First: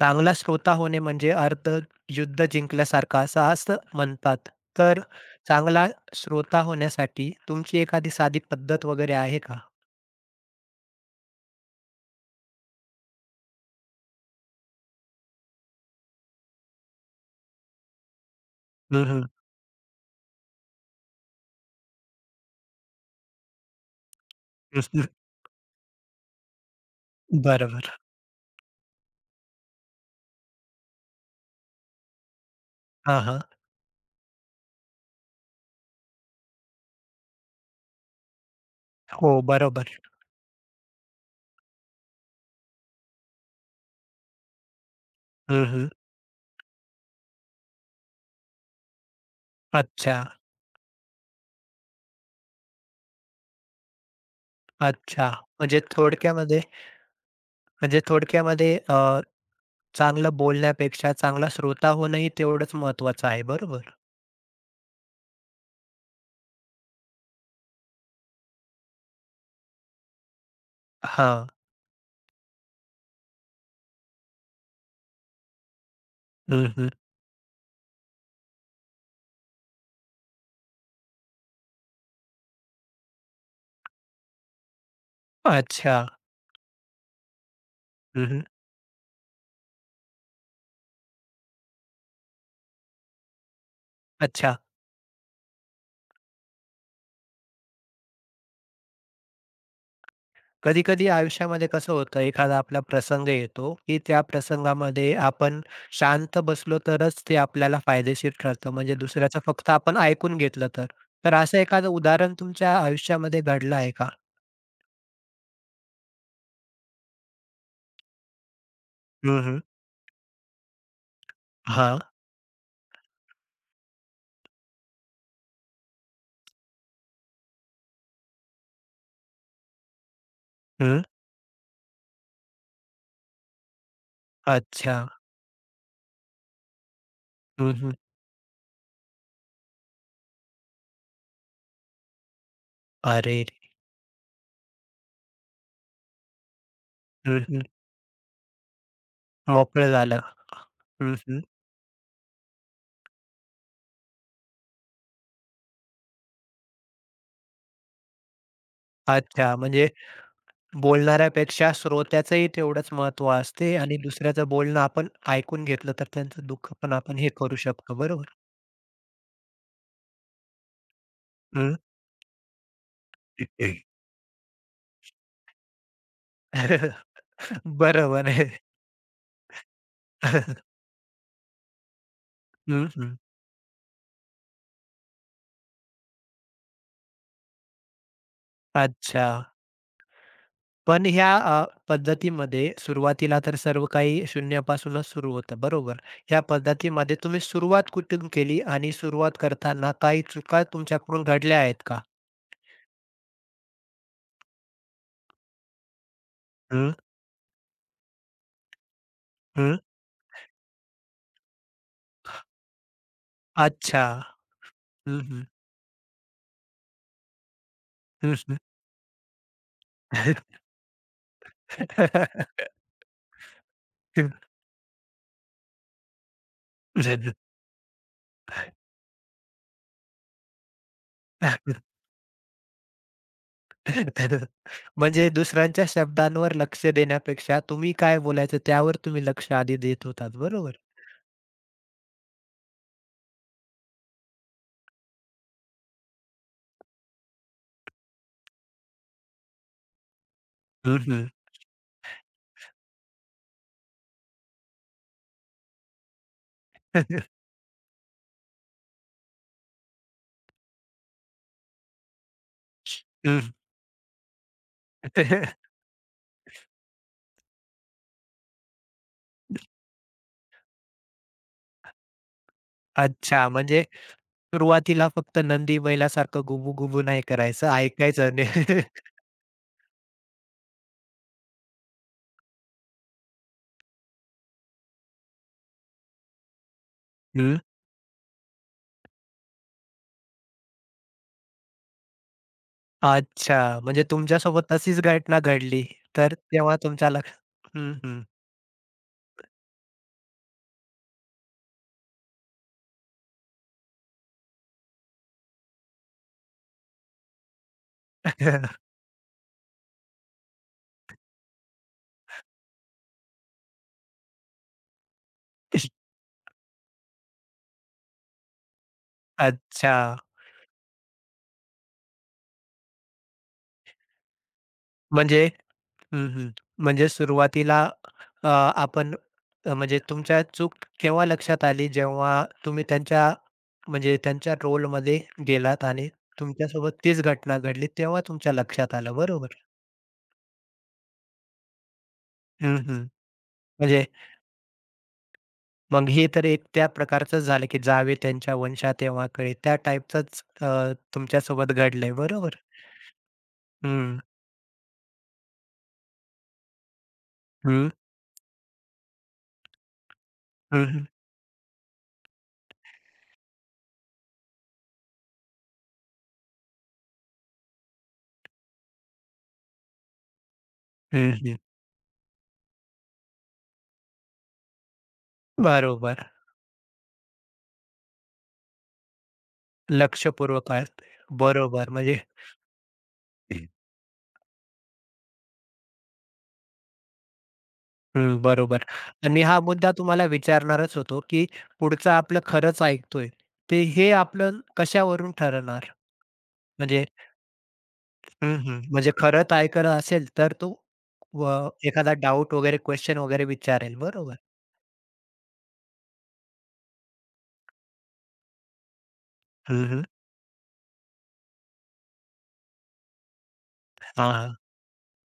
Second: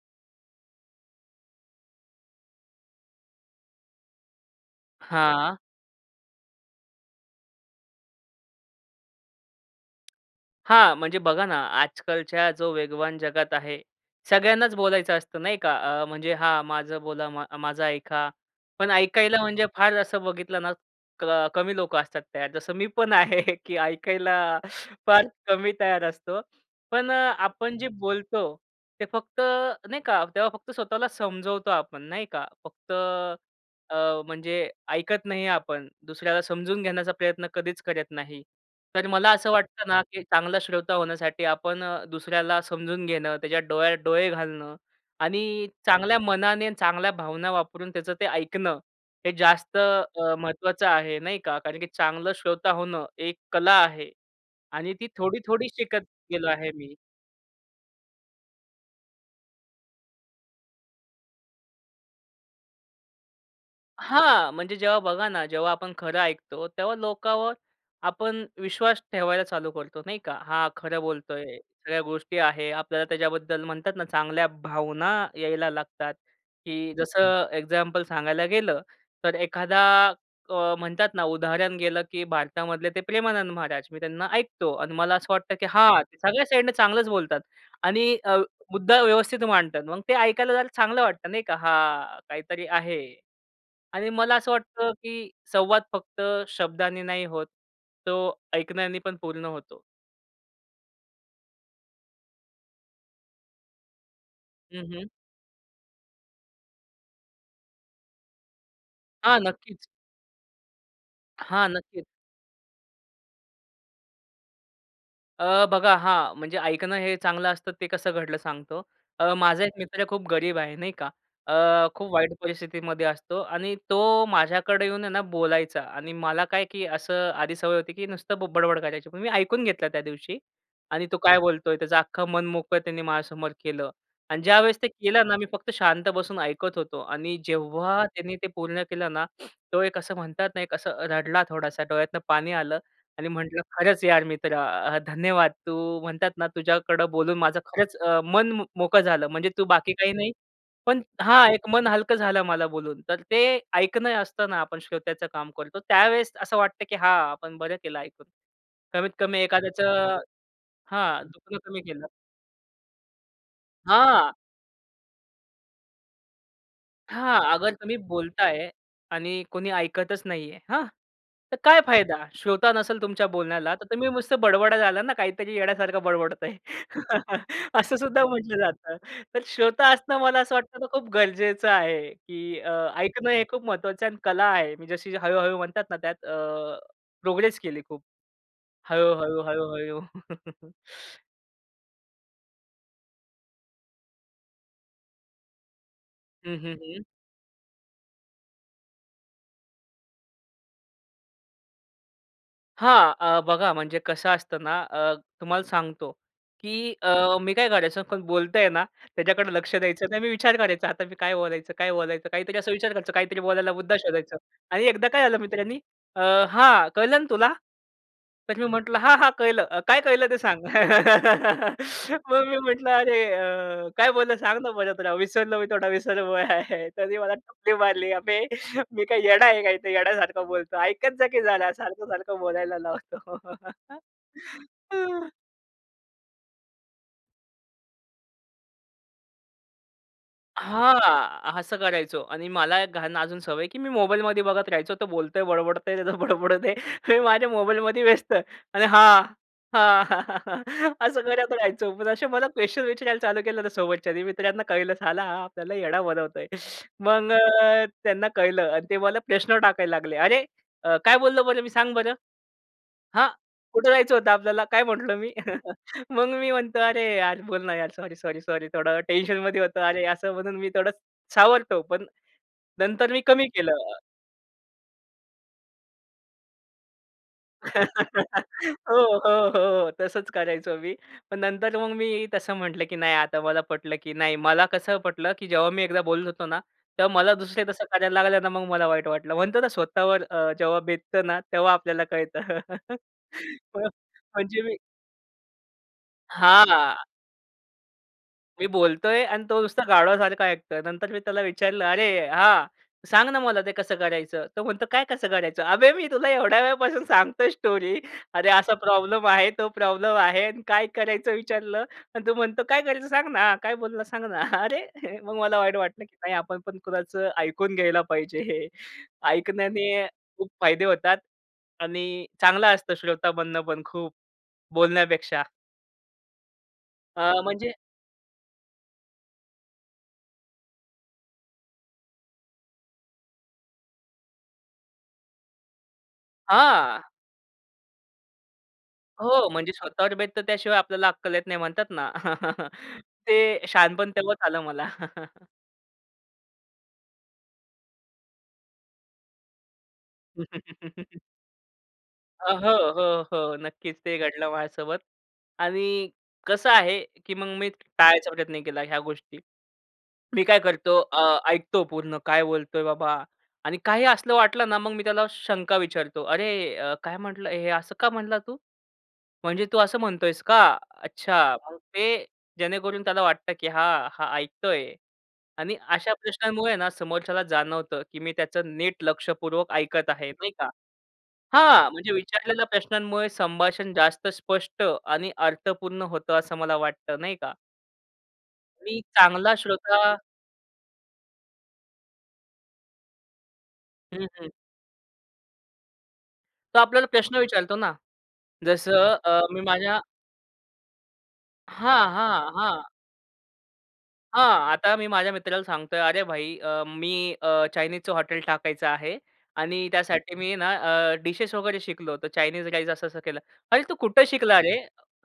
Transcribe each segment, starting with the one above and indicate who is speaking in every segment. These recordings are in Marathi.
Speaker 1: चांगला श्रोता होणे म्हणजे अर्ध युद्ध जिंकल्यासारखा असं असं म्हणतात. तर
Speaker 2: हां.
Speaker 1: चांगला श्रोता होण्यासाठी तुमची एखादी साधी पद्धत वगैरे आहे का?
Speaker 2: हां, म्हणजे बघा ना, आजकालच्या जो वेगवान जगात आहे, सगळ्यांनाच बोलायचं असतं नाही का? म्हणजे हां, माझं बोला, माझं ऐका. पण
Speaker 1: हं, हं.
Speaker 2: ऐकायला म्हणजे फार असं बघितलं ना, कमी लोक असतात तयार. जसं मी पण आहे, की ऐकायला
Speaker 1: हं, हं.
Speaker 2: फार कमी तयार असतो. पण आपण जे
Speaker 1: बरोबर.
Speaker 2: बोलतो, ते फक्त नाही का, तेव्हा फक्त स्वतःला समजवतो आपण नाही का?
Speaker 1: हां, हां.
Speaker 2: अ, म्हणजे ऐकत नाही आपण, दुसऱ्याला समजून घेण्याचा प्रयत्न कधीच करत नाही. तर मला
Speaker 1: हो,
Speaker 2: असं वाटतं
Speaker 1: बरोबर.
Speaker 2: ना, की चांगला श्रोता होण्यासाठी आपण दुसऱ्याला समजून घेणं, त्याच्या डोळ्यात डोळे घालणं
Speaker 1: हं,
Speaker 2: आणि
Speaker 1: हं.
Speaker 2: चांगल्या मनाने आणि चांगल्या भावना वापरून त्याचं ते ऐकणं, हे जास्त
Speaker 1: अच्छा,
Speaker 2: महत्त्वाचं आहे, नाही का? कारण की चांगलं श्रोता होणं एक कला आहे आणि ती
Speaker 1: अच्छा.
Speaker 2: थोडी-थोडी
Speaker 1: म्हणजे
Speaker 2: शिकत गेलो
Speaker 1: थोडक्यामध्ये
Speaker 2: आहे मी.
Speaker 1: म्हणजे थोडक्यामध्ये, चांगलं बोलण्यापेक्षा चांगला श्रोता होणंही तेवढंच महत्त्वाचं आहे, बरोबर?
Speaker 2: हां, म्हणजे जेव्हा बघा ना, जेव्हा आपण खरं ऐकतो, तेव्हा लोकांवर आपण विश्वास ठेवायला चालू करतो, नाही का? हा खरं
Speaker 1: हां.
Speaker 2: बोलतोय, सगळ्या गोष्टी आहे. आपल्याला त्याच्याबद्दल म्हणतात ना, चांगल्या भावना यायला लागतात,
Speaker 1: हं, हं.
Speaker 2: की जसं एक्झाम्पल सांगायला गेलं, तर एखादा म्हणतात ना, उदाहरण गेलं, की भारतामधले ते प्रेमानंद महाराज. मी त्यांना ऐकतो आणि मला असं वाटतं, की
Speaker 1: अच्छा.
Speaker 2: हां, ते सगळ्या साइडने चांगलंच बोलतात आणि
Speaker 1: हं, हं.
Speaker 2: मुद्दा व्यवस्थित मांडतात. मग ते ऐकायला जरा चांगलं वाटतं, नाही का? हां, काहीतरी आहे. आणि मला असं
Speaker 1: अच्छा.
Speaker 2: वाटतं, की संवाद फक्त शब्दांनी नाही होत, तो ऐकण्याने पण पूर्ण होतो.
Speaker 1: कधी-कधी आयुष्यामध्ये कसं होतं, एखादा आपला प्रसंग येतो, की त्या
Speaker 2: हं, हं.
Speaker 1: प्रसंगामध्ये आपण शांत बसलो तरच ते आपल्याला फायदेशीर ठरतं. म्हणजे
Speaker 2: हां,
Speaker 1: दुसऱ्याचं फक्त
Speaker 2: नक्कीच.
Speaker 1: आपण ऐकून घेतलं तर. तर असं
Speaker 2: हां,
Speaker 1: एखादं
Speaker 2: नक्कीच.
Speaker 1: उदाहरण तुमच्या आयुष्यामध्ये घडलं आहे का?
Speaker 2: बघा हां, म्हणजे ऐकणं हे चांगलं असतं ते कसं घडलं सांगतो.
Speaker 1: हं, हं.
Speaker 2: माझा एक मित्र खूप गरीब आहे नाही का.
Speaker 1: हां.
Speaker 2: खूप वाईट परिस्थितीमध्ये असतो आणि तो माझ्याकडे येऊन आहे ना बोलायचा आणि मला काय की असं आधी सवय होती की नुसतं बडबड करायची. पण मी ऐकून घेतलं त्या दिवशी
Speaker 1: हं.
Speaker 2: आणि तो काय बोलतोय त्याचं अख्खं मन मोकळं त्यांनी माझ्यासमोर केलं आणि ज्यावेळेस ते
Speaker 1: अच्छा.
Speaker 2: केलं ना, मी फक्त शांत बसून ऐकत होतो आणि
Speaker 1: हं, हं.
Speaker 2: जेव्हा त्यांनी ते पूर्ण केलं ना, तो एक असं म्हणतात ना, एक असं रडला थोडासा, डोळ्यातनं पाणी आलं आणि
Speaker 1: अरे!
Speaker 2: म्हटलं, "खरंच यार मित्रा धन्यवाद. तू म्हणतात ना, तुझ्याकडं बोलून
Speaker 1: हं,
Speaker 2: माझं
Speaker 1: हं.
Speaker 2: खरंच मन मोकळं झालं. म्हणजे तू
Speaker 1: मोकळं
Speaker 2: बाकी काही
Speaker 1: झालं.
Speaker 2: नाही, पण
Speaker 1: हं, हं.
Speaker 2: हां, एक मन हलकं झालं मला बोलून." तर ते ऐकणं असतं ना, आपण श्रोत्याचं काम करतो. त्यावेळेस असं वाटतं, की हां, आपण बरं केलं ऐकून. कमीत कमी
Speaker 1: अच्छा. म्हणजे
Speaker 2: एखाद्याचं हां, दुखणं
Speaker 1: बोलणाऱ्यापेक्षा
Speaker 2: कमी केलं.
Speaker 1: श्रोत्याचंही तेवढंच महत्त्व असते आणि
Speaker 2: हां.
Speaker 1: दुसऱ्याचं बोलणं आपण ऐकून घेतलं तर त्यांचं दुःख पण आपण हे
Speaker 2: हां,
Speaker 1: करू
Speaker 2: अगर
Speaker 1: शकतो.
Speaker 2: तुम्ही
Speaker 1: बरोबर?
Speaker 2: बोलताय आणि कोणी ऐकतच नाहीये, हां? तर काय फायदा? श्रोता नसेल तुमच्या बोलण्याला,
Speaker 1: हं.
Speaker 2: तर तुम्ही नुसतं बडबडा झाला ना, काहीतरी येड्यासारखं बडबडतंय. असं सुद्धा
Speaker 1: बरोबर आहे.
Speaker 2: म्हटलं जातं. तर श्रोता असणं मला असं वाटतं ना, खूप गरजेचं आहे, की
Speaker 1: हं, हं.
Speaker 2: ऐकणं हे खूप महत्त्वाचं आणि कला आहे. मी जशी हळू-हळू म्हणतात ना, त्यात प्रोग्रेस केली खूप.
Speaker 1: अच्छा.
Speaker 2: हळू-हळू, हळू-हळू.
Speaker 1: पण ह्या पद्धतीमध्ये सुरुवातीला तर सर्व काही शून्यापासूनच सुरू होतं, बरोबर. ह्या
Speaker 2: हं,
Speaker 1: पद्धतीमध्ये तुम्ही सुरुवात कुठून केली आणि सुरुवात करताना काही चुका तुमच्याकडून घडल्या आहेत का?
Speaker 2: हां, बघा म्हणजे कसं असतं ना, तुम्हाला सांगतो,
Speaker 1: हं,
Speaker 2: की मी काय करायचो कोण बोलतंय ना, त्याच्याकडे लक्ष
Speaker 1: हं.
Speaker 2: द्यायचं नाही. मी विचार करायचा, आता मी काय बोलायचं, काय बोलायचं? काहीतरी असा विचार करायचा, काहीतरी बोलायला मुद्दा
Speaker 1: अच्छा.
Speaker 2: शोधायचा. आणि एकदा
Speaker 1: हं,
Speaker 2: काय झालं
Speaker 1: हं.
Speaker 2: मित्रांनी, अ, "हां, कळलं ना तुला?"
Speaker 1: हं, हं.
Speaker 2: तर मी म्हटलं, "हां, हां, कळलं." काय कळलं ते सांग?" मग मी म्हटलं, "अरे काय बोललं सांग ना परत राव, विसरलो मी थोडा विसरलो आहे." तरी मला टपली मारली, "अबे!" मी काय येडा आहे का इथे येड्यासारखं बोलतो. ऐकत जा की जरा सारखं-सारखं बोलायला लावतो.
Speaker 1: म्हणजे दुसऱ्यांच्या शब्दांवर लक्ष देण्यापेक्षा तुम्ही काय बोलायचं त्यावर तुम्ही लक्ष आधी देत होतात, बरोबर.
Speaker 2: हां, असं करायचो आणि मला घाण अजून सवय की मी मोबाईलमध्ये बघत राहायचो. तो बोलतोय, बडबडतोय, त्याचं बडबडू दे. मी माझ्या मोबाईलमध्ये व्यस्त आणि हां, हां,
Speaker 1: हं,
Speaker 2: असं
Speaker 1: हं.
Speaker 2: करत राहायचो. पण असे मला क्वेश्चन विचारायला चालू केलं ना सोबतच्यानी मित्रांना कळलं साला हा आपल्याला येडा बनवतोय. मग त्यांना कळलं आणि ते मला प्रश्न टाकायला लागले. "अरे, काय बोललो बरं मी सांग बरं?" हां, कुठे जायचं होतं आपल्याला? काय म्हटलो मी? मग मी म्हणतो, "अरे यार, बोल ना यार, सॉरी, सॉरी, सॉरी." थोडं टेन्शनमध्ये होतो. अरे, असं म्हणून मी थोडं सावरतो, पण नंतर मी कमी
Speaker 1: अच्छा,
Speaker 2: केलं.
Speaker 1: म्हणजे सुरुवातीला फक्त नंदी बैलासारखं गुबू-गुबू नाही करायचं, ऐकायचं आणि
Speaker 2: हो, हो, हो. तसंच करायचो मी. पण नंतर मग मी तसं म्हटलं, की नाही आता मला पटलं, की नाही मला कसं पटलं, की जेव्हा मी एकदा बोलत होतो ना, तेव्हा मला
Speaker 1: हं.
Speaker 2: दुसरे तसं करायला लागलं ना, मग मला वाईट वाटलं. म्हणतो ना स्वतःवर जेव्हा बेततं ना, तेव्हा आपल्याला कळतं.
Speaker 1: अच्छा, म्हणजे
Speaker 2: म्हणजे
Speaker 1: तुमच्यासोबत
Speaker 2: मी
Speaker 1: तशीच घटना घडली, तर तेव्हा
Speaker 2: हां.
Speaker 1: तुमच्या लक्ष हं, हं.
Speaker 2: मी बोलतोय आणि तो नुसता गाढवासारखा ऐकतोय. नंतर मी त्याला विचारलं, "अरे हां, सांग ना मला ते कसं करायचं?" तो म्हणतो, "काय कसं करायचं?" "अबे, मी तुला एवढ्या वेळापासून सांगतोय स्टोरी. अरे असा प्रॉब्लेम आहे, तो प्रॉब्लेम आहे आणि काय करायचं विचारलं आणि तू म्हणतो, "काय करायचं सांग ना, काय बोलला सांग ना." अरे, मग मला वाईट वाटलं, की नाही आपण पण कुणाचं ऐकून घ्यायला पाहिजे हे.
Speaker 1: अच्छा,
Speaker 2: ऐकण्याने खूप फायदे होतात आणि चांगलं असतं श्रोता बनणं पण खूप बोलण्यापेक्षा.
Speaker 1: म्हणजे हं, हं. म्हणजे
Speaker 2: म्हणजे
Speaker 1: सुरुवातीला आपण म्हणजे तुमच्या चूक केव्हा लक्षात आली, जेव्हा तुम्ही त्यांच्या म्हणजे त्यांच्या रोलमध्ये गेलात आणि तुमच्यासोबत
Speaker 2: हां.
Speaker 1: तीच घटना घडली, तेव्हा तुमच्या लक्षात आलं, बरोबर?
Speaker 2: हो, म्हणजे स्वतःवर बेत तर त्याशिवाय आपल्याला अक्कल येत नाही म्हणतात ना.
Speaker 1: हं, हं.
Speaker 2: ते
Speaker 1: म्हणजे
Speaker 2: शहाणपण तेव्हाच आलं मला.
Speaker 1: मग हे तर एक त्या प्रकारचंच झालं, की जावे त्यांच्या वंशात तेव्हा कळे. त्या टाईपचंच तुमच्यासोबत घडलंय बरोबर?
Speaker 2: हो, हो, हो. नक्कीच ते
Speaker 1: हं,
Speaker 2: घडलं माझ्यासोबत आणि कसं आहे, की मग मी
Speaker 1: हं,
Speaker 2: टाळायचा प्रयत्न केला ह्या गोष्टी. मी काय
Speaker 1: हं,
Speaker 2: करतो
Speaker 1: हं,
Speaker 2: ऐकतो पूर्ण काय बोलतोय बाबा आणि काही असलं वाटलं ना, मग मी त्याला शंका विचारतो. "अरे, काय म्हटलं? हे असं का म्हटला तू?" म्हणजे तू असं म्हणतोयस का?
Speaker 1: हं,
Speaker 2: अच्छा.
Speaker 1: हं.
Speaker 2: मग ते जेणेकरून त्याला वाटतं, की हां, हा ऐकतोय आणि अशा
Speaker 1: बरोबर.
Speaker 2: प्रश्नांमुळे ना समोरच्याला जाणवतं, की मी त्याचं नीट लक्षपूर्वक ऐकत आहे, नाही का?
Speaker 1: लक्षपूर्वक असते. बरोबर
Speaker 2: हां, म्हणजे
Speaker 1: म्हणजे
Speaker 2: विचारलेल्या प्रश्नांमुळे संभाषण जास्त स्पष्ट आणि अर्थपूर्ण होतं असं मला वाटतं, नाही का?
Speaker 1: हं, बरोबर
Speaker 2: आणि
Speaker 1: आणि
Speaker 2: चांगला
Speaker 1: हा मुद्दा
Speaker 2: श्रोता
Speaker 1: तुम्हाला विचारणारच होतो, की पुढचं आपलं खरंच ऐकतोय, ते हे
Speaker 2: हं, हं.
Speaker 1: आपलं कशावरून ठरवणार?
Speaker 2: तो
Speaker 1: म्हणजे
Speaker 2: आपल्याला प्रश्न विचारतो ना.
Speaker 1: हं, हं. म्हणजे
Speaker 2: जसं
Speaker 1: खरंच
Speaker 2: मी
Speaker 1: ऐकलं
Speaker 2: माझ्या
Speaker 1: असेल तर तो व
Speaker 2: हां,
Speaker 1: एखादा
Speaker 2: हां,
Speaker 1: डाउट वगैरे
Speaker 2: हां.
Speaker 1: क्वेशन वगैरे विचारेल बरोबर.
Speaker 2: हां, आता मी माझ्या मित्राला सांगतोय, "अरे भाई मी चायनीजचं हॉटेल टाकायचं आहे
Speaker 1: हं,
Speaker 2: आणि
Speaker 1: हं.
Speaker 2: त्यासाठी मी ना डिशेस वगैरे शिकलो. तर चायनीज राईस असं-असं केलं." "अरे तू कुठं शिकला रे?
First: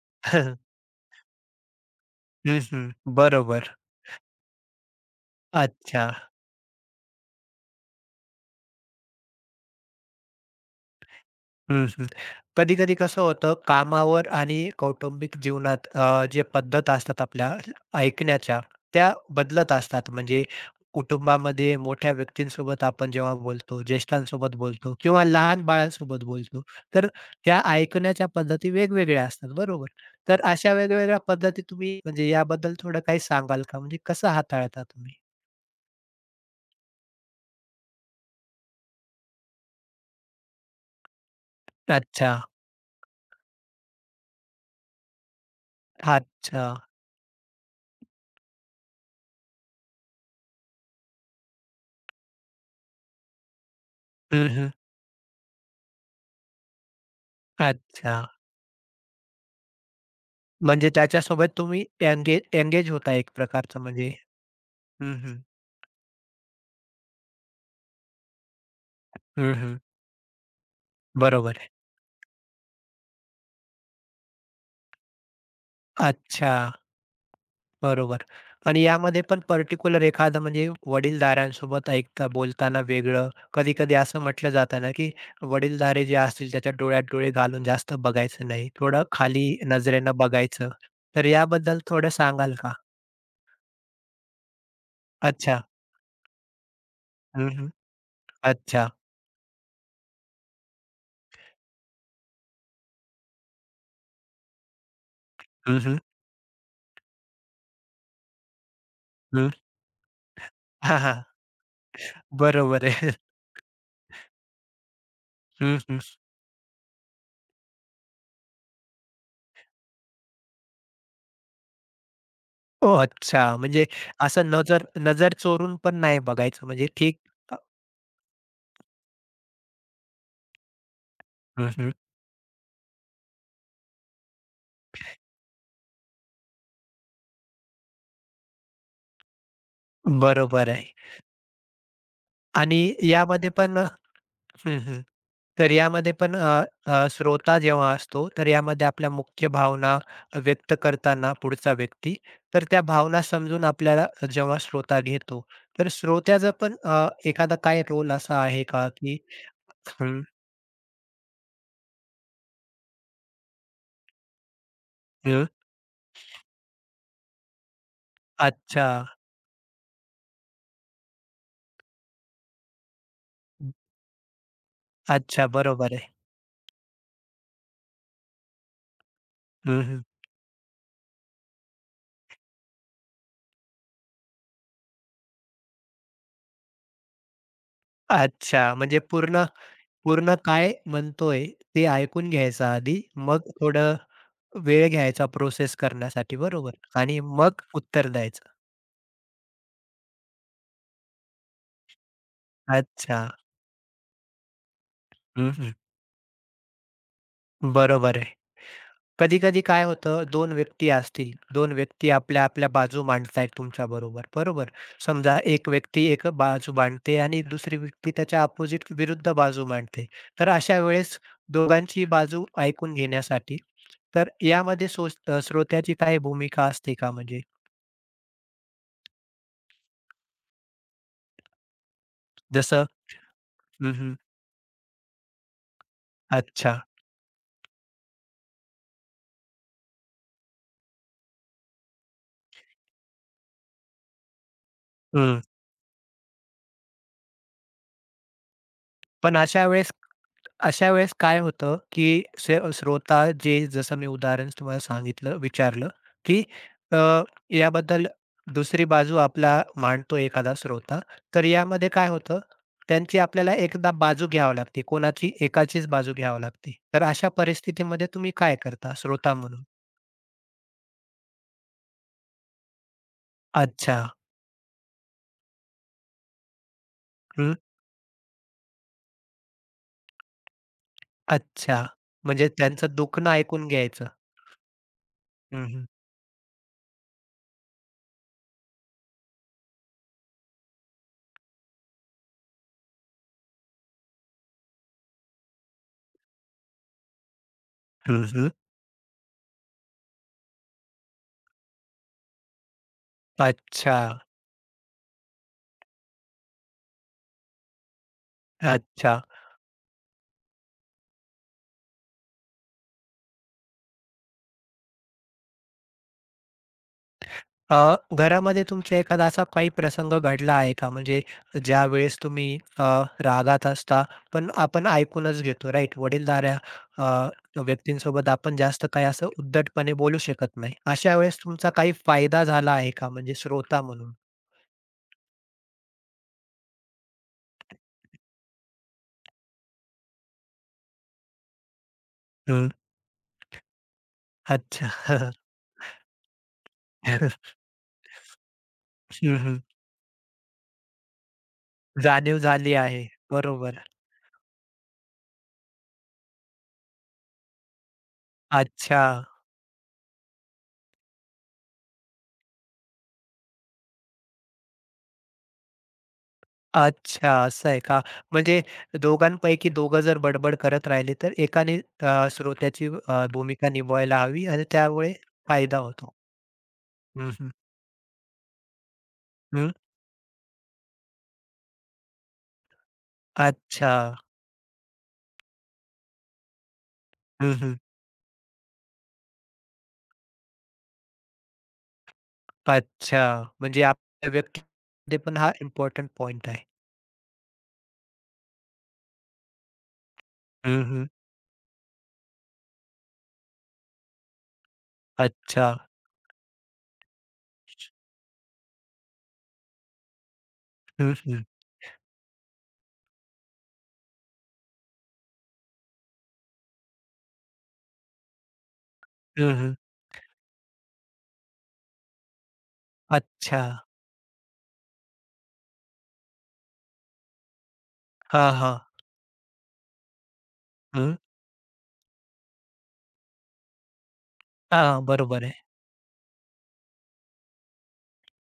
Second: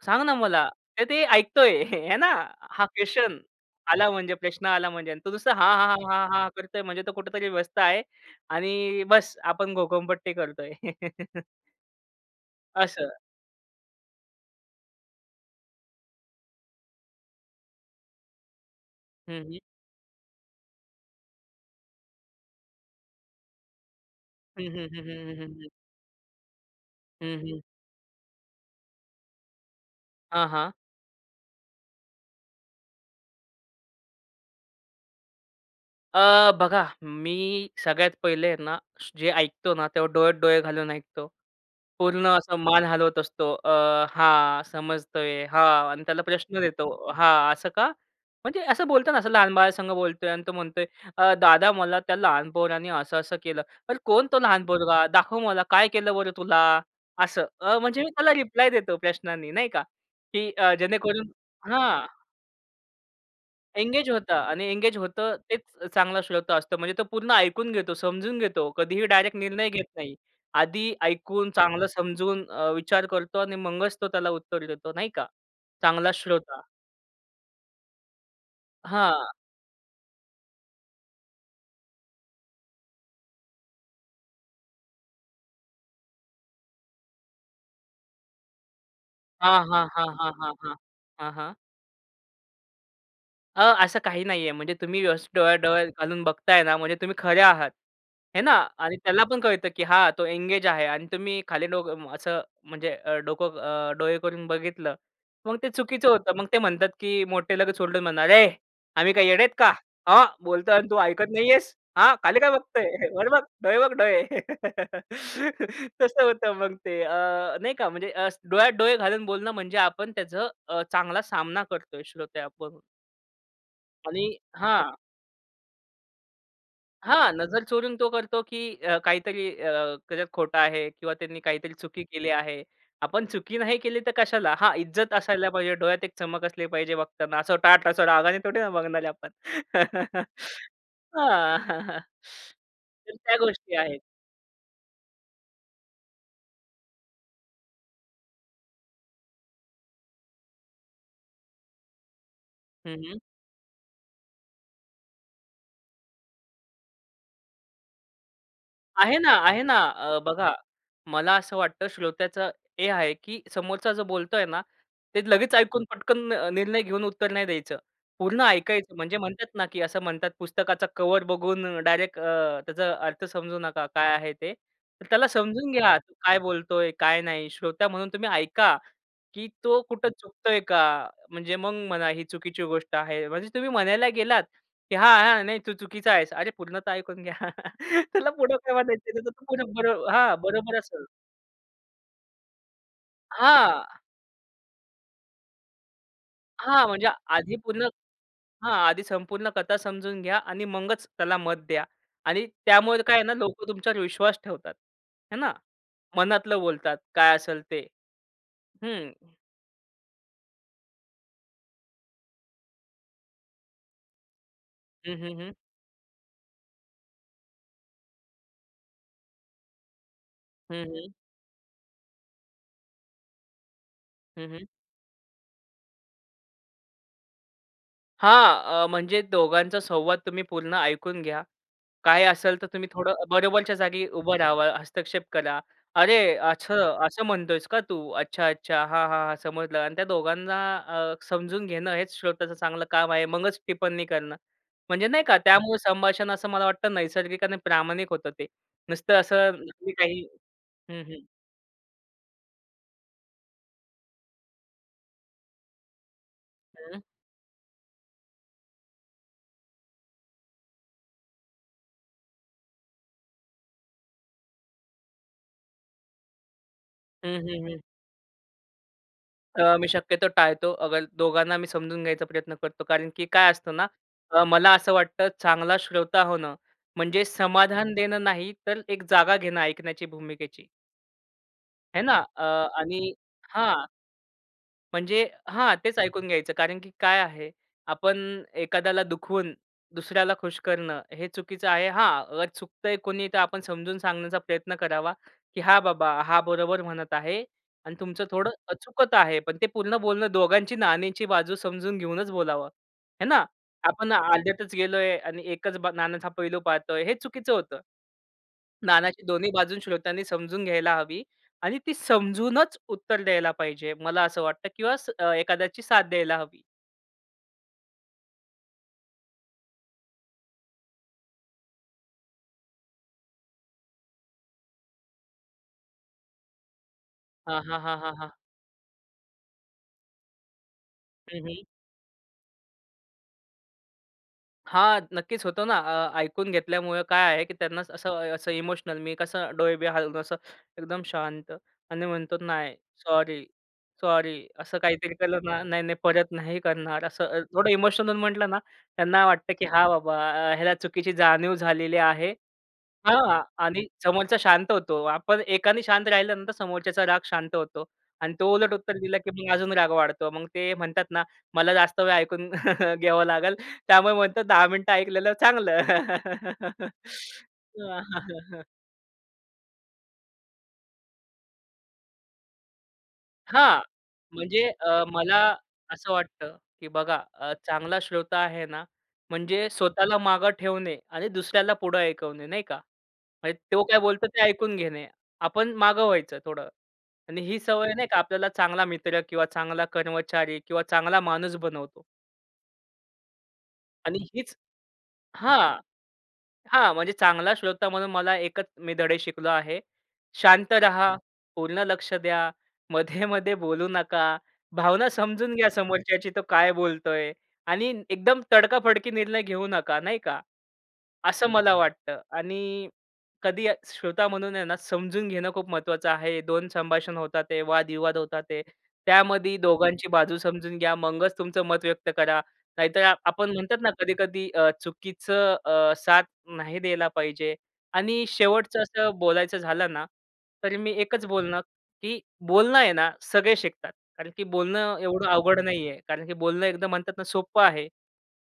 Speaker 2: सांग ना
Speaker 1: हां.
Speaker 2: मला." तर ते ऐकतोय आहे ना?
Speaker 1: हं, हं.
Speaker 2: हा क्वेशन
Speaker 1: बरोबर.
Speaker 2: आला म्हणजे प्रश्न आला म्हणजे आणि तो नुसता हां, हां,
Speaker 1: अच्छा.
Speaker 2: हां, हां, हां करतोय म्हणजे तो कुठेतरी व्यस्त आहे आणि बस आपण घोकंपट्टी करतोय.
Speaker 1: हं, हं. कधी-कधी
Speaker 2: असं.
Speaker 1: कसं होतं कामावर आणि कौटुंबिक जीवनात जे पद्धत असतात आपल्या ऐकण्याच्या, त्या
Speaker 2: हं, हं.
Speaker 1: बदलत असतात. म्हणजे कुटुंबामध्ये मोठ्या व्यक्तींसोबत आपण जेव्हा बोलतो, ज्येष्ठांसोबत
Speaker 2: हं, हं,
Speaker 1: बोलतो
Speaker 2: हं,
Speaker 1: किंवा
Speaker 2: हं, हं, हं,
Speaker 1: लहान
Speaker 2: हं.
Speaker 1: बाळांसोबत बोलतो, तर
Speaker 2: हं, हं.
Speaker 1: त्या ऐकण्याच्या पद्धती वेगवेगळ्या असतात, बरोबर? तर अशा वेगवेगळ्या पद्धती तुम्ही म्हणजे याबद्दल थोडं काही सांगाल का? म्हणजे कसं हाताळता तुम्ही?
Speaker 2: अ, बघा, मी सगळ्यात पहिले आहे ना, जे ऐकतो ना, तेव्हा डोळ्यात डोळे घालून ऐकतो. पूर्ण
Speaker 1: अच्छा.
Speaker 2: असं मान हलवत असतो. हां, समजतोय. हां आणि त्याला प्रश्न
Speaker 1: अच्छा.
Speaker 2: देतो. हां, असं का? म्हणजे असं बोलतो ना, असं लहान बाळासंग बोलतोय आणि तो म्हणतोय, दादा मला त्या लहान पोराने असं-असं केलं." "अरे कोण तो
Speaker 1: हं,
Speaker 2: लहान
Speaker 1: हं.
Speaker 2: पोरगा? दाखव मला काय केलं बरं तुला?" असं. म्हणजे मी
Speaker 1: अच्छा.
Speaker 2: त्याला रिप्लाय देतो प्रश्नांनी नाही का, की
Speaker 1: म्हणजे
Speaker 2: जेणेकरून
Speaker 1: त्याच्यासोबत तुम्ही
Speaker 2: हां.
Speaker 1: एंगेज होता एक प्रकारचं
Speaker 2: एंगेज
Speaker 1: म्हणजे.
Speaker 2: होता आणि एंगेज
Speaker 1: हं,
Speaker 2: होतं
Speaker 1: हं.
Speaker 2: तेच चांगला श्रोता असतो. म्हणजे तो पूर्ण ऐकून घेतो, समजून घेतो. कधीही डायरेक्ट
Speaker 1: हं,
Speaker 2: निर्णय
Speaker 1: हं.
Speaker 2: घेत नाही. आधी ऐकून,
Speaker 1: बरोबर आहे.
Speaker 2: चांगलं समजून विचार करतो आणि मगच तो त्याला उत्तर देतो, नाही का? चांगला
Speaker 1: अच्छा.
Speaker 2: श्रोता.
Speaker 1: बरोबर आणि
Speaker 2: हां.
Speaker 1: यामध्ये पण पर्टिक्युलर एखादं म्हणजे वडीलधाऱ्यांसोबत ऐकता बोलताना वेगळं, कधी-कधी असं म्हटलं जातं ना, की वडीलधारे जे असतील त्याच्या डोळ्यात डोळे घालून जास्त बघायचं नाही. थोडं खाली
Speaker 2: हां, हां, हां,
Speaker 1: नजरेनं
Speaker 2: हां, हां,
Speaker 1: बघायचं.
Speaker 2: हां.
Speaker 1: तर
Speaker 2: हां, हां.
Speaker 1: याबद्दल थोडं सांगाल का?
Speaker 2: असं काही नाहीये. म्हणजे तुम्ही व्यवस्थित डोळ्या
Speaker 1: अच्छा.
Speaker 2: डोळ्यात घालून बघताय ना, म्हणजे तुम्ही खरे
Speaker 1: हं, हं.
Speaker 2: आहात. हे ना?
Speaker 1: अच्छा.
Speaker 2: आणि त्याला पण कळतं, की हां, तो एंगेज आहे आणि तुम्ही खाली डोकं असं म्हणजे डोकं डोळे करून बघितलं, मग ते
Speaker 1: हं, हं.
Speaker 2: चुकीचं होतं. मग ते म्हणतात, की मोठे लगेच ओरडून म्हणणार, "ए, आम्ही काय येडे
Speaker 1: हं.
Speaker 2: आहेत का? हां, बोलतोय आणि तू
Speaker 1: हां, हां.
Speaker 2: ऐकत नाहीयेस? हां, खाली काय बघतोय?
Speaker 1: बरोबर आहे.
Speaker 2: वर बघ, डोळे बघ डोळे."
Speaker 1: हं, हं.
Speaker 2: तसं होतं मग ते. नाही का? म्हणजे डोळ्यात डोळे घालून बोलणं म्हणजे आपण त्याचा चांगला सामना करतोय श्रोते आपण.
Speaker 1: ओह! अच्छा. म्हणजे
Speaker 2: आणि
Speaker 1: असं नजर
Speaker 2: हां,
Speaker 1: नजर चोरून पण नाही बघायचं म्हणजे ठीक
Speaker 2: हां.
Speaker 1: अ,
Speaker 2: नजर चोरून तो करतो, की काहीतरी त्याच्यात खोटा आहे किंवा त्यांनी
Speaker 1: हं,
Speaker 2: काहीतरी
Speaker 1: हं.
Speaker 2: चुकी केली आहे. आपण चुकी नाही केली तर कशाला? हां, इज्जत असायला पाहिजे, डोळ्यात एक चमक असली पाहिजे बघताना. असं टाट असं रागाने थोडी ना बघणार आहे आपण.
Speaker 1: बरोबर आहे.
Speaker 2: हां.
Speaker 1: आणि
Speaker 2: तर त्या
Speaker 1: यामध्ये
Speaker 2: गोष्टी
Speaker 1: पण
Speaker 2: आहेत.
Speaker 1: हं, हं. तर यामध्ये पण श्रोता जेव्हा असतो, तर यामध्ये आपल्या मुख्य भावना व्यक्त करताना पुढचा व्यक्ती, तर त्या
Speaker 2: हं, हं.
Speaker 1: भावना समजून आपल्याला जेव्हा श्रोता घेतो, तर श्रोत्याचा पण एखादा काय रोल असा आहे का,
Speaker 2: आहे
Speaker 1: की
Speaker 2: ना, आहे ना.
Speaker 1: हं,
Speaker 2: बघा, मला असं वाटतं श्रोत्याचं हे आहे, की समोरचा जो बोलतोय ना, ते
Speaker 1: हं.
Speaker 2: लगेच ऐकून पटकन निर्णय घेऊन उत्तर नाही द्यायचं. पूर्ण
Speaker 1: अच्छा.
Speaker 2: ऐकायचं. म्हणजे म्हणतात ना, की असं म्हणतात पुस्तकाचा कव्हर बघून डायरेक्ट त्याचा अर्थ समजू नका काय आहे ते. तर त्याला
Speaker 1: अच्छा.
Speaker 2: समजून
Speaker 1: बरोबर
Speaker 2: घ्या,
Speaker 1: आहे.
Speaker 2: तो काय बोलतोय, काय नाही. श्रोता म्हणून तुम्ही ऐका. की तो
Speaker 1: हं, हं.
Speaker 2: कुठं चुकतोय का? म्हणजे मग म्हणा ही चुकीची गोष्ट आहे. म्हणजे तुम्ही म्हणायला गेलात, की हा हां, नाही तू चुकीचा आहेस." अरे पूर्ण तर ऐकून घ्या. त्याला पुढं काय
Speaker 1: अच्छा. म्हणजे
Speaker 2: म्हणायचंय त्याचं तर
Speaker 1: पूर्ण
Speaker 2: तो पूर्ण
Speaker 1: पूर्ण
Speaker 2: हां,
Speaker 1: काय
Speaker 2: बरोबर असेल.
Speaker 1: म्हणतोय ते ऐकून घ्यायचं आधी. मग
Speaker 2: हां,
Speaker 1: थोडं वेळ घ्यायचा प्रोसेस करण्यासाठी बरोबर
Speaker 2: हां, म्हणजे
Speaker 1: आणि
Speaker 2: आधी
Speaker 1: मग
Speaker 2: पूर्ण
Speaker 1: उत्तर द्यायचं.
Speaker 2: हां, आधी संपूर्ण कथा समजून घ्या आणि मगच त्याला मत द्या. आणि त्यामुळे काय आहे
Speaker 1: अच्छा.
Speaker 2: ना लोकं तुमच्यावर विश्वास ठेवतात. है
Speaker 1: हं,
Speaker 2: ना?
Speaker 1: हं.
Speaker 2: मनातलं बोलतात काय असेल ते.
Speaker 1: बरोबर आहे.
Speaker 2: हं.
Speaker 1: कधी-कधी काय होतं दोन व्यक्ती असतील. दोन व्यक्ती आपल्या, आपल्या बाजू मांडतायत तुमच्याबरोबर. बरोबर. बरोबर.
Speaker 2: हं,
Speaker 1: समजा
Speaker 2: हं, हं.
Speaker 1: एक व्यक्ती एक बाजू मांडते आणि दुसरी व्यक्ती त्याच्या अपोझिट विरुद्ध बाजू मांडते. तर अशा
Speaker 2: हं, हं.
Speaker 1: वेळेस दोघांची बाजू ऐकून घेण्यासाठी तर
Speaker 2: हं,
Speaker 1: यामध्ये सो श्रोत्याची काही भूमिका असते का म्हणजे?
Speaker 2: हां, म्हणजे दोघांचा संवाद तुम्ही पूर्ण ऐकून घ्या. काय असेल तर
Speaker 1: जसं
Speaker 2: तुम्ही थोडं बरोबरच्या
Speaker 1: हं,
Speaker 2: जागी
Speaker 1: हं.
Speaker 2: उभं राहावा, हस्तक्षेप करा. "अरे, असं
Speaker 1: अच्छा.
Speaker 2: असं म्हणतोयस का तू? अच्छा, अच्छा. हां, हां, हां. समजलं." आणि त्या दोघांना समजून घेणं हेच श्रोत्याचं चांगलं काम आहे. मगच टिप्पणी करणं. म्हणजे नाही का
Speaker 1: हं.
Speaker 2: त्यामुळे संभाषण असं मला वाटतं नैसर्गिक आणि प्रामाणिक होतं ते. नुसतं
Speaker 1: पण
Speaker 2: असं नकली काही
Speaker 1: अशा
Speaker 2: हं,
Speaker 1: वेळेस
Speaker 2: हं.
Speaker 1: काय होतं, की से श्रोता जे जसं मी उदाहरण तुम्हाला सांगितलं विचारलं, की अ,
Speaker 2: हं.
Speaker 1: याबद्दल दुसरी बाजू आपला मांडतो एखादा श्रोता, तर यामध्ये काय होतं, त्यांची आपल्याला एकदा बाजू घ्यावी लागते. कोणाची एकाचीच बाजू घ्यावी लागते. तर अशा
Speaker 2: हं, हं,
Speaker 1: परिस्थितीमध्ये तुम्ही काय करता श्रोता म्हणून?
Speaker 2: मी शक्यतो टाळतो. अगर दोघांना मी समजून घ्यायचा प्रयत्न करतो. कारण की काय असतं ना,
Speaker 1: अच्छा.
Speaker 2: मला असं वाटतं चांगला श्रोता होणं म्हणजे
Speaker 1: हं.
Speaker 2: समाधान देणं नाही, तर एक जागा घेणं ऐकण्याची भूमिकेची.
Speaker 1: अच्छा.
Speaker 2: है ना?
Speaker 1: म्हणजे त्यांचं
Speaker 2: आणि
Speaker 1: दुखणं ऐकून
Speaker 2: हां.
Speaker 1: घ्यायचं.
Speaker 2: म्हणजे
Speaker 1: हं,
Speaker 2: हां,
Speaker 1: हं.
Speaker 2: तेच ऐकून घ्यायचं. कारण की काय आहे, आपण एखाद्याला दुखवून दुसऱ्याला खुश करणं हे चुकीचं आहे. हां, अगर चुकतंय कोणी तर आपण समजून सांगण्याचा प्रयत्न करावा, की हा बाबा हा बरोबर म्हणत आहे आणि
Speaker 1: हं,
Speaker 2: तुमचं
Speaker 1: हं.
Speaker 2: थोडं चुकत आहे." पण ते पूर्ण बोलणं दोघांची नाण्याची बाजू समजून घेऊनच बोलावं. है ना?
Speaker 1: अच्छा.
Speaker 2: आपण अर्ध्यातच गेलोय आणि एकच नाण्याचा पैलू पाहतोय, हे चुकीचं होतं.
Speaker 1: अच्छा.
Speaker 2: नाण्याची दोन्ही बाजू श्रोत्यांनी समजून घ्यायला हवी आणि ती समजूनच उत्तर द्यायला पाहिजे, मला असं वाटतं किंवा एखाद्याची साथ द्यायला हवी.
Speaker 1: अ, घरामध्ये तुमच्या एखादा असा काही प्रसंग घडला आहे का? म्हणजे ज्यावेळेस तुम्ही रागात असता, पण आपण ऐकूनच घेतो, राइट? वडीलधाऱ्या
Speaker 2: हां, हां, हां, हां, हां.
Speaker 1: व्यक्तींसोबत आपण जास्त काही असं उद्धटपणे बोलू शकत नाही. अशा वेळेस
Speaker 2: हं, हं.
Speaker 1: तुमचा काही फायदा झाला आहे का? म्हणजे श्रोता म्हणून?
Speaker 2: हां, नक्कीच होतो ना. ऐकून घेतल्यामुळे काय आहे, की त्यांना असं असं इमोशनल मी कसं डोळे-बिळे हलवून असं एकदम शांत आणि म्हणतो,
Speaker 1: हं.
Speaker 2: "नाही, सॉरी, सॉरी." असं
Speaker 1: अच्छा.
Speaker 2: काहीतरी केलं ना, "नाही, नाही, परत नाही करणार." असं थोडं इमोशनल म्हटलं ना, त्यांना
Speaker 1: हं,
Speaker 2: वाटतं,
Speaker 1: हं.
Speaker 2: की "हां, बाबा ह्याला चुकीची जाणीव झालेली आहे
Speaker 1: जाणीव झाली आहे.
Speaker 2: हां.
Speaker 1: बरोबर.
Speaker 2: आणि समोरचा शांत होतो. आपण एकाने शांत राहिल्यानंतर समोरच्याचा राग शांत होतो. आणि तो उलट उत्तर
Speaker 1: अच्छा.
Speaker 2: दिलं, की मग अजून राग वाढतो. मग ते म्हणतात ना, मला जास्त वेळ ऐकून घ्यावं लागेल. त्यामुळे म्हणतात 10 मिनिटं ऐकलेलं चांगलं.
Speaker 1: अच्छा, असं आहे का? म्हणजे दोघांपैकी दोघं जर बडबड करत राहिले, तर एकाने श्रोत्याची भूमिका
Speaker 2: हां,
Speaker 1: निभवायला हवी आणि
Speaker 2: म्हणजे
Speaker 1: त्यामुळे
Speaker 2: मला
Speaker 1: फायदा
Speaker 2: असं
Speaker 1: होतो.
Speaker 2: वाटतं, की बघा
Speaker 1: हं, हं,
Speaker 2: चांगला श्रोता आहे ना, म्हणजे
Speaker 1: हं.
Speaker 2: स्वतःला मागं ठेवणे आणि दुसऱ्याला पुढं ऐकवणे, नाही का? म्हणजे तो
Speaker 1: अच्छा.
Speaker 2: काय बोलतो ते ऐकून घेणे. आपण मागं व्हायचं थोडं आणि
Speaker 1: हं,
Speaker 2: ही
Speaker 1: हं.
Speaker 2: सवय नाही का आपल्याला चांगला मित्र किंवा चांगला कर्मचारी किंवा चांगला माणूस बनवतो
Speaker 1: अच्छा. म्हणजे
Speaker 2: आणि
Speaker 1: आपल्या
Speaker 2: हीच
Speaker 1: व्यक्तीमध्ये पण हा
Speaker 2: हां.
Speaker 1: इम्पोर्टंट पॉइंट आहे.
Speaker 2: हां, म्हणजे चांगला श्रोता म्हणून मला एकच मी धडे शिकलो आहे. शांत
Speaker 1: हं, हं.
Speaker 2: राहा, हं. पूर्ण लक्ष द्या, मध्ये-मध्ये बोलू नका, भावना समजून
Speaker 1: अच्छा.
Speaker 2: घ्या समोरच्याची तो काय बोलतोय आणि एकदम तडकाफडकी निर्णय घेऊ नका, नाही का?
Speaker 1: हं, हं.
Speaker 2: असं मला बरोबर. वाटतं आणि श्रोता म्हणून आहे ना, समजून घेणं खूप महत्त्वाचं आहे. 2 संभाषण होतात आहे, वाद होतात आहे. त्यामध्ये
Speaker 1: हं, हं.
Speaker 2: दोघांची बाजू समजून घ्या, मगच तुमचं मत व्यक्त करा. नाहीतर आपण
Speaker 1: अच्छा.
Speaker 2: म्हणतात ना, कधी-कधी चुकीचं साथ नाही द्यायला पाहिजे आणि
Speaker 1: हां, हां.
Speaker 2: शेवटचं असं बोलायचं झालं ना, तर मी
Speaker 1: हं.
Speaker 2: एकच बोलणं, की बोलणं आहे ना सगळे शिकतात. कारण की बोलणं
Speaker 1: हां,
Speaker 2: एवढं
Speaker 1: बरोबर आहे.
Speaker 2: अवघड नाहीये. कारण की बोलणं एकदम म्हणतात ना सोपं आहे.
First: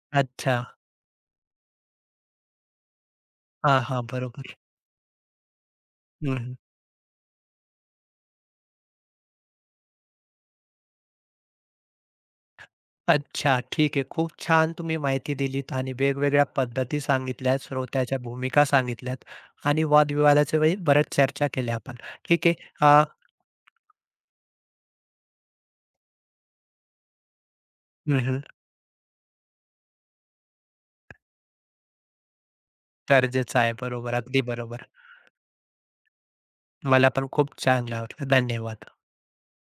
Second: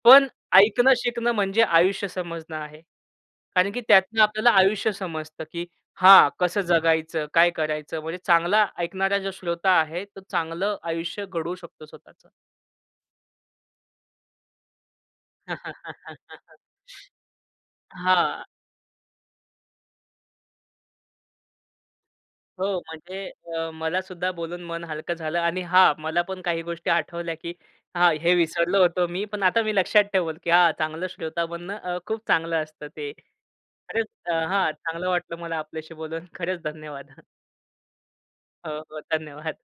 Speaker 2: पण
Speaker 1: अच्छा.
Speaker 2: ऐकणं शिकणं म्हणजे आयुष्य समजणं आहे. कारण
Speaker 1: हां,
Speaker 2: की
Speaker 1: हां.
Speaker 2: त्यातनं आपल्याला
Speaker 1: बरोबर.
Speaker 2: आयुष्य समजतं, की हां,
Speaker 1: हं, हं.
Speaker 2: कसं जगायचं, काय करायचं. म्हणजे चांगला ऐकणारा जो श्रोता आहे, तो चांगलं आयुष्य घडवू शकतो स्वतःचं.
Speaker 1: अच्छा, ठीक आहे. खूप छान तुम्ही माहिती
Speaker 2: हां.
Speaker 1: दिलीत आणि वेगवेगळ्या पद्धती सांगितल्यात, श्रोत्याच्या भूमिका सांगितल्यात आणि वादविवादाच्या वेळी बऱ्याच चर्चा केल्या आपण. ठीक आहे.
Speaker 2: हो,
Speaker 1: अ,
Speaker 2: म्हणजे मला सुद्धा बोलून मन हलकं झालं आणि हां, मला पण काही गोष्टी आठवल्या, की हां,
Speaker 1: हं,
Speaker 2: हे
Speaker 1: हं.
Speaker 2: विसरलो होतो मी. पण आता मी लक्षात ठेवेल, की हां, चांगलं श्रोता बनणं खूप चांगलं असतं ते.
Speaker 1: गरजेचं आहे.
Speaker 2: खरंच
Speaker 1: बरोबर, अगदी
Speaker 2: हां,
Speaker 1: बरोबर.
Speaker 2: चांगलं वाटलं मला आपल्याशी बोलून. खरंच धन्यवाद.
Speaker 1: मला पण खूप छान वाटलं.
Speaker 2: हो,
Speaker 1: धन्यवाद.
Speaker 2: हो, धन्यवाद.